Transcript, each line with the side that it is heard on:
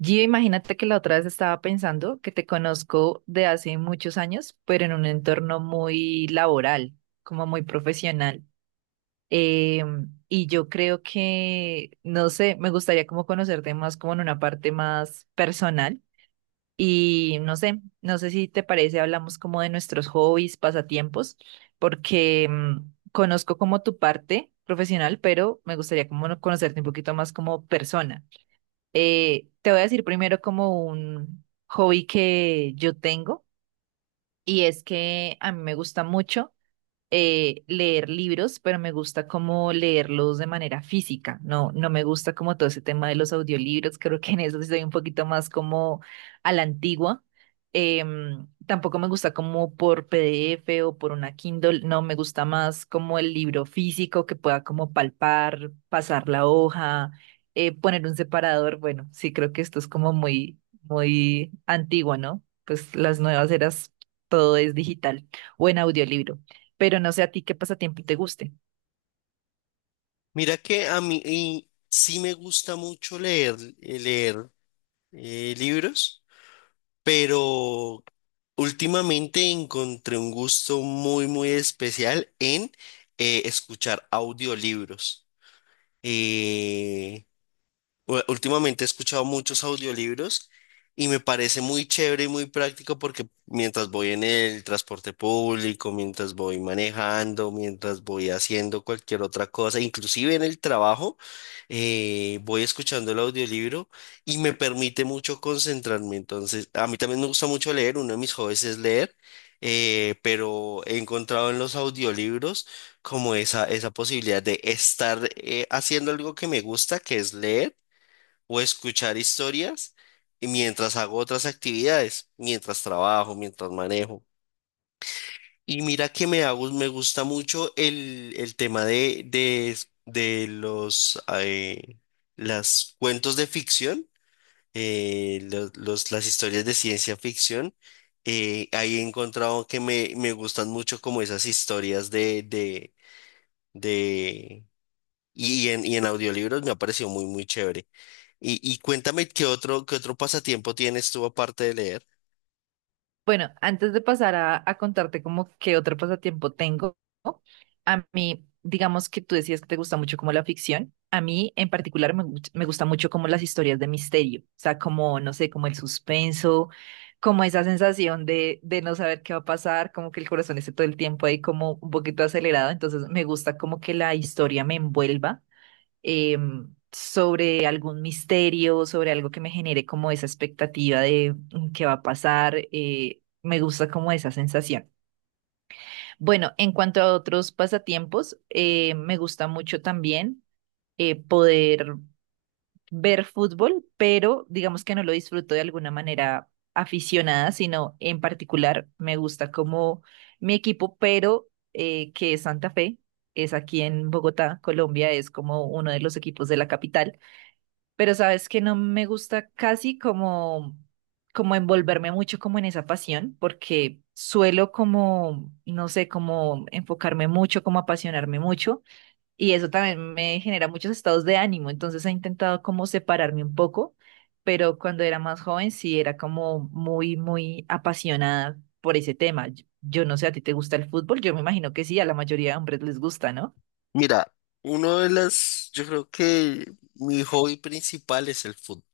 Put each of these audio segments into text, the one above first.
right: Gio, imagínate que la otra vez estaba pensando que te conozco de hace muchos años, pero en un entorno muy laboral, como muy profesional. Y yo creo que, no sé, me gustaría como conocerte más como en una parte más personal. Y no sé, no sé si te parece, hablamos como de nuestros hobbies, pasatiempos, porque conozco como tu parte profesional, pero me gustaría como conocerte un poquito más como persona. Te voy a decir primero como un hobby que yo tengo y es que a mí me gusta mucho leer libros, pero me gusta como leerlos de manera física. No, no me gusta como todo ese tema de los audiolibros. Creo que en eso sí soy un poquito más como a la antigua. Tampoco me gusta como por PDF o por una Kindle. No, me gusta más como el libro físico que pueda como palpar, pasar la hoja, poner un separador. Bueno, sí, creo que esto es como muy, muy antigua, ¿no? Pues las nuevas eras, todo es digital o en audiolibro, pero no sé a ti qué pasatiempo te guste.
left: Mira que a mí y sí me gusta mucho leer, leer libros, pero últimamente encontré un gusto muy, muy especial en escuchar audiolibros. Eh, Últimamente he escuchado muchos audiolibros y me parece muy chévere y muy práctico porque mientras voy en el transporte público, mientras voy manejando, mientras voy haciendo cualquier otra cosa, inclusive en el trabajo, voy escuchando el audiolibro y me permite mucho concentrarme. Entonces, a mí también me gusta mucho leer, uno de mis hobbies es leer, pero he encontrado en los audiolibros como esa posibilidad de estar haciendo algo que me gusta, que es leer o escuchar historias y mientras hago otras actividades, mientras trabajo, mientras manejo. Y mira que me hago, me gusta mucho el tema de los las cuentos de ficción, las historias de ciencia ficción. Ahí he encontrado que me gustan mucho como esas historias de y en audiolibros me ha parecido muy, muy chévere. Y cuéntame qué otro pasatiempo tienes tú aparte de leer.
right: Bueno, antes de pasar a contarte como qué otro pasatiempo tengo, a mí, digamos que tú decías que te gusta mucho como la ficción. A mí en particular me, me gusta mucho como las historias de misterio, o sea, como, no sé, como el suspenso, como esa sensación de no saber qué va a pasar, como que el corazón esté todo el tiempo ahí como un poquito acelerado, entonces me gusta como que la historia me envuelva eh, sobre algún misterio, sobre algo que me genere como esa expectativa de qué va a pasar. Me gusta como esa sensación. Bueno, en cuanto a otros pasatiempos, me gusta mucho también poder ver fútbol, pero digamos que no lo disfruto de alguna manera aficionada, sino en particular me gusta como mi equipo, pero que es Santa Fe. Es aquí en Bogotá, Colombia, es como uno de los equipos de la capital, pero sabes que no me gusta casi como, como envolverme mucho como en esa pasión, porque suelo como, no sé, como enfocarme mucho, como apasionarme mucho, y eso también me genera muchos estados de ánimo, entonces he intentado como separarme un poco, pero cuando era más joven sí era como muy, muy apasionada por ese tema. Yo no sé, ¿a ti te gusta el fútbol? Yo me imagino que sí, a la mayoría de hombres les gusta, ¿no?
left: Mira, uno de las, yo creo que mi hobby principal es el fútbol.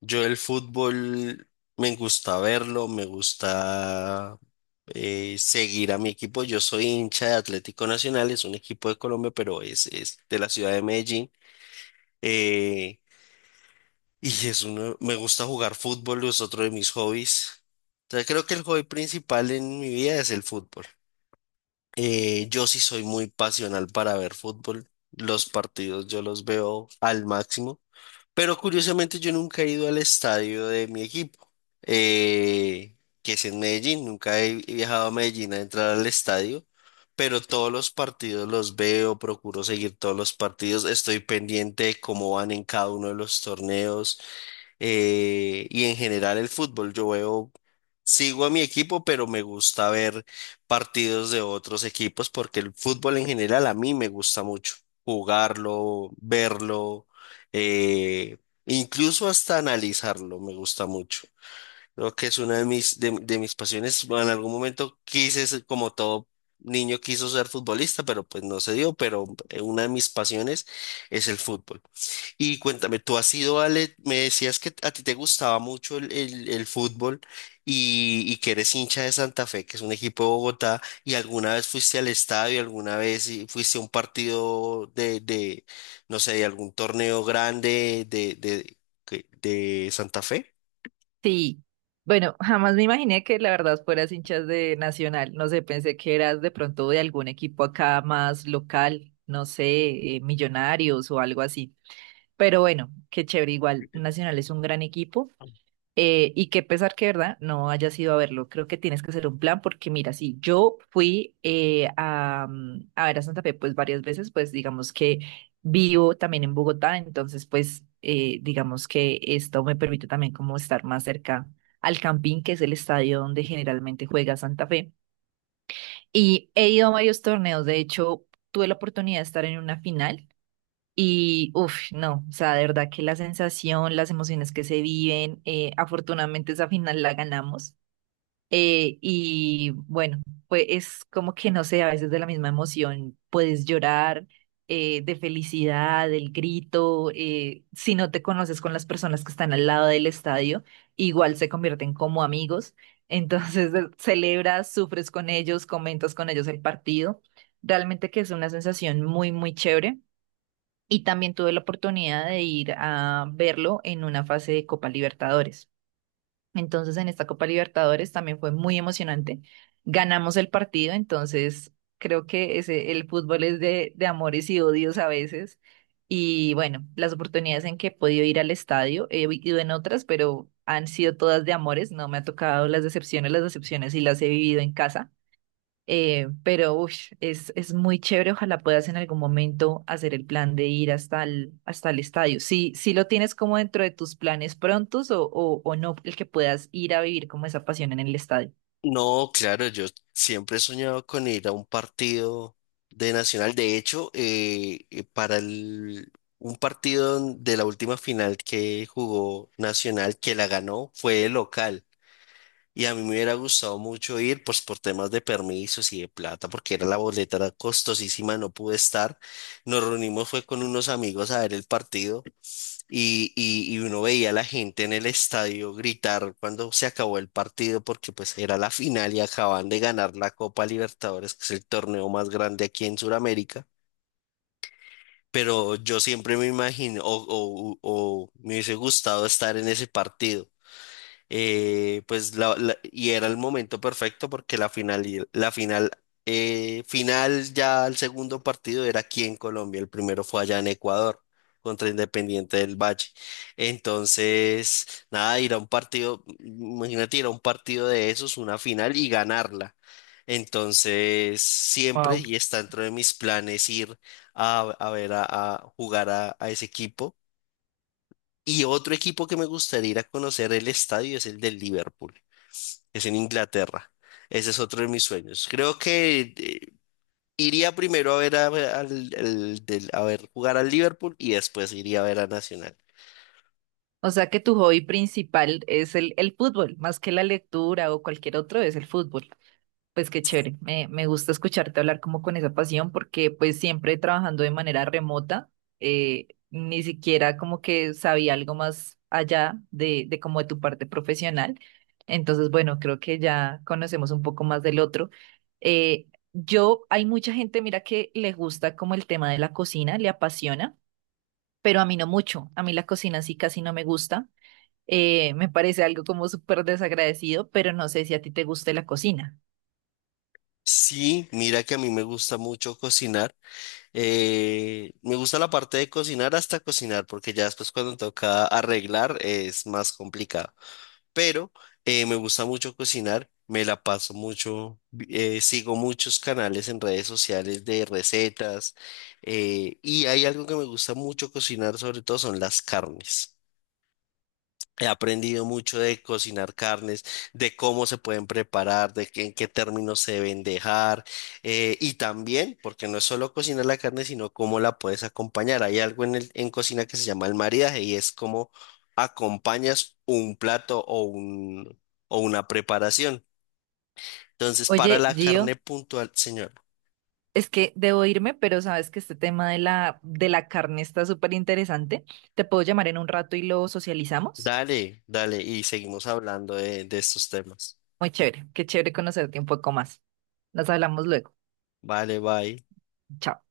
left: Yo el fútbol me gusta verlo, me gusta seguir a mi equipo. Yo soy hincha de Atlético Nacional, es un equipo de Colombia, pero es de la ciudad de Medellín. Eh, Y es uno, me gusta jugar fútbol, es otro de mis hobbies. Entonces creo que el hobby principal en mi vida es el fútbol. Yo sí soy muy pasional para ver fútbol. Los partidos yo los veo al máximo. Pero curiosamente yo nunca he ido al estadio de mi equipo, que es en Medellín. Nunca he viajado a Medellín a entrar al estadio. Pero todos los partidos los veo, procuro seguir todos los partidos. Estoy pendiente de cómo van en cada uno de los torneos y en general el fútbol. Yo veo, sigo a mi equipo, pero me gusta ver partidos de otros equipos porque el fútbol en general a mí me gusta mucho jugarlo, verlo, eh, incluso hasta analizarlo, me gusta mucho. Creo que es una de mis, de mis pasiones. Bueno, en algún momento quise ser, como todo niño quiso ser futbolista, pero pues no se dio, pero una de mis pasiones es el fútbol. Y cuéntame, tú has ido a... le- Me decías que a ti te gustaba mucho el fútbol y que eres hincha de Santa Fe, que es un equipo de Bogotá, y alguna vez fuiste al estadio, alguna vez y- fuiste a un partido no sé, de algún torneo grande que- de Santa Fe.
right: Sí, bueno, jamás me imaginé que la verdad fueras hinchas de Nacional. No sé, pensé que eras de pronto de algún equipo acá más local, no sé, Millonarios o algo así. Pero bueno, qué chévere, igual Nacional es un gran equipo y qué pesar que, ¿verdad? No hayas ido a verlo. Creo que tienes que hacer un plan porque mira, si yo fui a, a ver a Santa Fe pues varias veces, pues digamos que vivo también en Bogotá, entonces pues digamos que esto me permite también como estar más cerca al Campín, que es el estadio donde generalmente juega Santa Fe. Y he ido a varios torneos, de hecho, tuve la oportunidad de estar en una final y, uff, no, o sea, de verdad que la sensación, las emociones que se viven, afortunadamente esa final la ganamos. Y bueno, pues es como que no sé, a veces de la misma emoción puedes llorar de felicidad, el grito, si no te conoces con las personas que están al lado del estadio, igual se convierten como amigos. Entonces celebras, sufres con ellos, comentas con ellos el partido. Realmente que es una sensación muy, muy chévere y también tuve la oportunidad de ir a verlo en una fase de Copa Libertadores. Entonces, en esta Copa Libertadores también fue muy emocionante. Ganamos el partido, entonces creo que ese, el fútbol es de amores y odios a veces. Y bueno, las oportunidades en que he podido ir al estadio, he ido en otras, pero han sido todas de amores, no me ha tocado las decepciones y las he vivido en casa. Pero uy, es muy chévere. Ojalá puedas en algún momento hacer el plan de ir hasta el estadio. Si, si lo tienes como dentro de tus planes prontos o no, el que puedas ir a vivir como esa pasión en el estadio.
left: No, claro, yo siempre he soñado con ir a un partido de Nacional. De hecho, para el- un partido de la última final que jugó Nacional, que la ganó, fue el local. Y a mí me hubiera gustado mucho ir, pues por temas de permisos y de plata, porque era la boleta, era costosísima, no pude estar. Nos reunimos, fue con unos amigos a ver el partido. Y uno veía a la gente en el estadio gritar cuando se acabó el partido, porque pues era la final y acaban de ganar la Copa Libertadores, que es el torneo más grande aquí en Sudamérica. Pero yo siempre me imagino, o me hubiese gustado estar en ese partido pues la- la- y era el momento perfecto porque la final, y- la final, final ya el segundo partido era aquí en Colombia, el primero fue allá en Ecuador contra Independiente del Valle. Entonces, nada, ir a un partido, imagínate ir a un partido de esos, una final y ganarla. Entonces, siempre
right: Wow.
left: y está dentro de mis planes ir a ver a jugar a ese equipo. Y otro equipo que me gustaría ir a conocer el estadio es el del Liverpool es en Inglaterra. Ese es otro de mis sueños. Creo que iría primero a ver a, al- al- del- a ver jugar al Liverpool y después iría a ver a Nacional.
right: O sea que tu hobby principal es el fútbol, más que la lectura o cualquier otro, es el fútbol. Pues qué chévere, me gusta escucharte hablar como con esa pasión porque pues siempre trabajando de manera remota, ni siquiera como que sabía algo más allá de como de tu parte profesional. Entonces, bueno, creo que ya conocemos un poco más del otro. Yo, hay mucha gente, mira, que le gusta como el tema de la cocina, le apasiona, pero a mí no mucho. A mí la cocina sí casi no me gusta. Me parece algo como súper desagradecido, pero no sé si a ti te guste la cocina.
left: Sí, mira que a mí me gusta mucho cocinar. Me gusta la parte de cocinar hasta cocinar, porque ya después cuando toca arreglar es más complicado. Pero me gusta mucho cocinar, me la paso mucho, sigo muchos canales en redes sociales de recetas y hay algo que me gusta mucho cocinar, sobre todo son las carnes. He aprendido mucho de cocinar carnes, de cómo se pueden preparar, de qué- en qué términos se deben dejar, y también, porque no es solo cocinar la carne, sino cómo la puedes acompañar. Hay algo en el- en cocina que se llama el maridaje y es cómo acompañas un plato o un, o una preparación. Entonces, para
right: Oye,
left: la carne
right: Gio,
left: puntual, señor,
right: es que debo irme, pero sabes que este tema de la carne está súper interesante. Te puedo llamar en un rato y lo socializamos.
left: dale, dale, y seguimos hablando de estos temas.
right: Muy chévere, qué chévere conocerte un poco más. Nos hablamos luego.
left: Vale, bye.
right: Chao.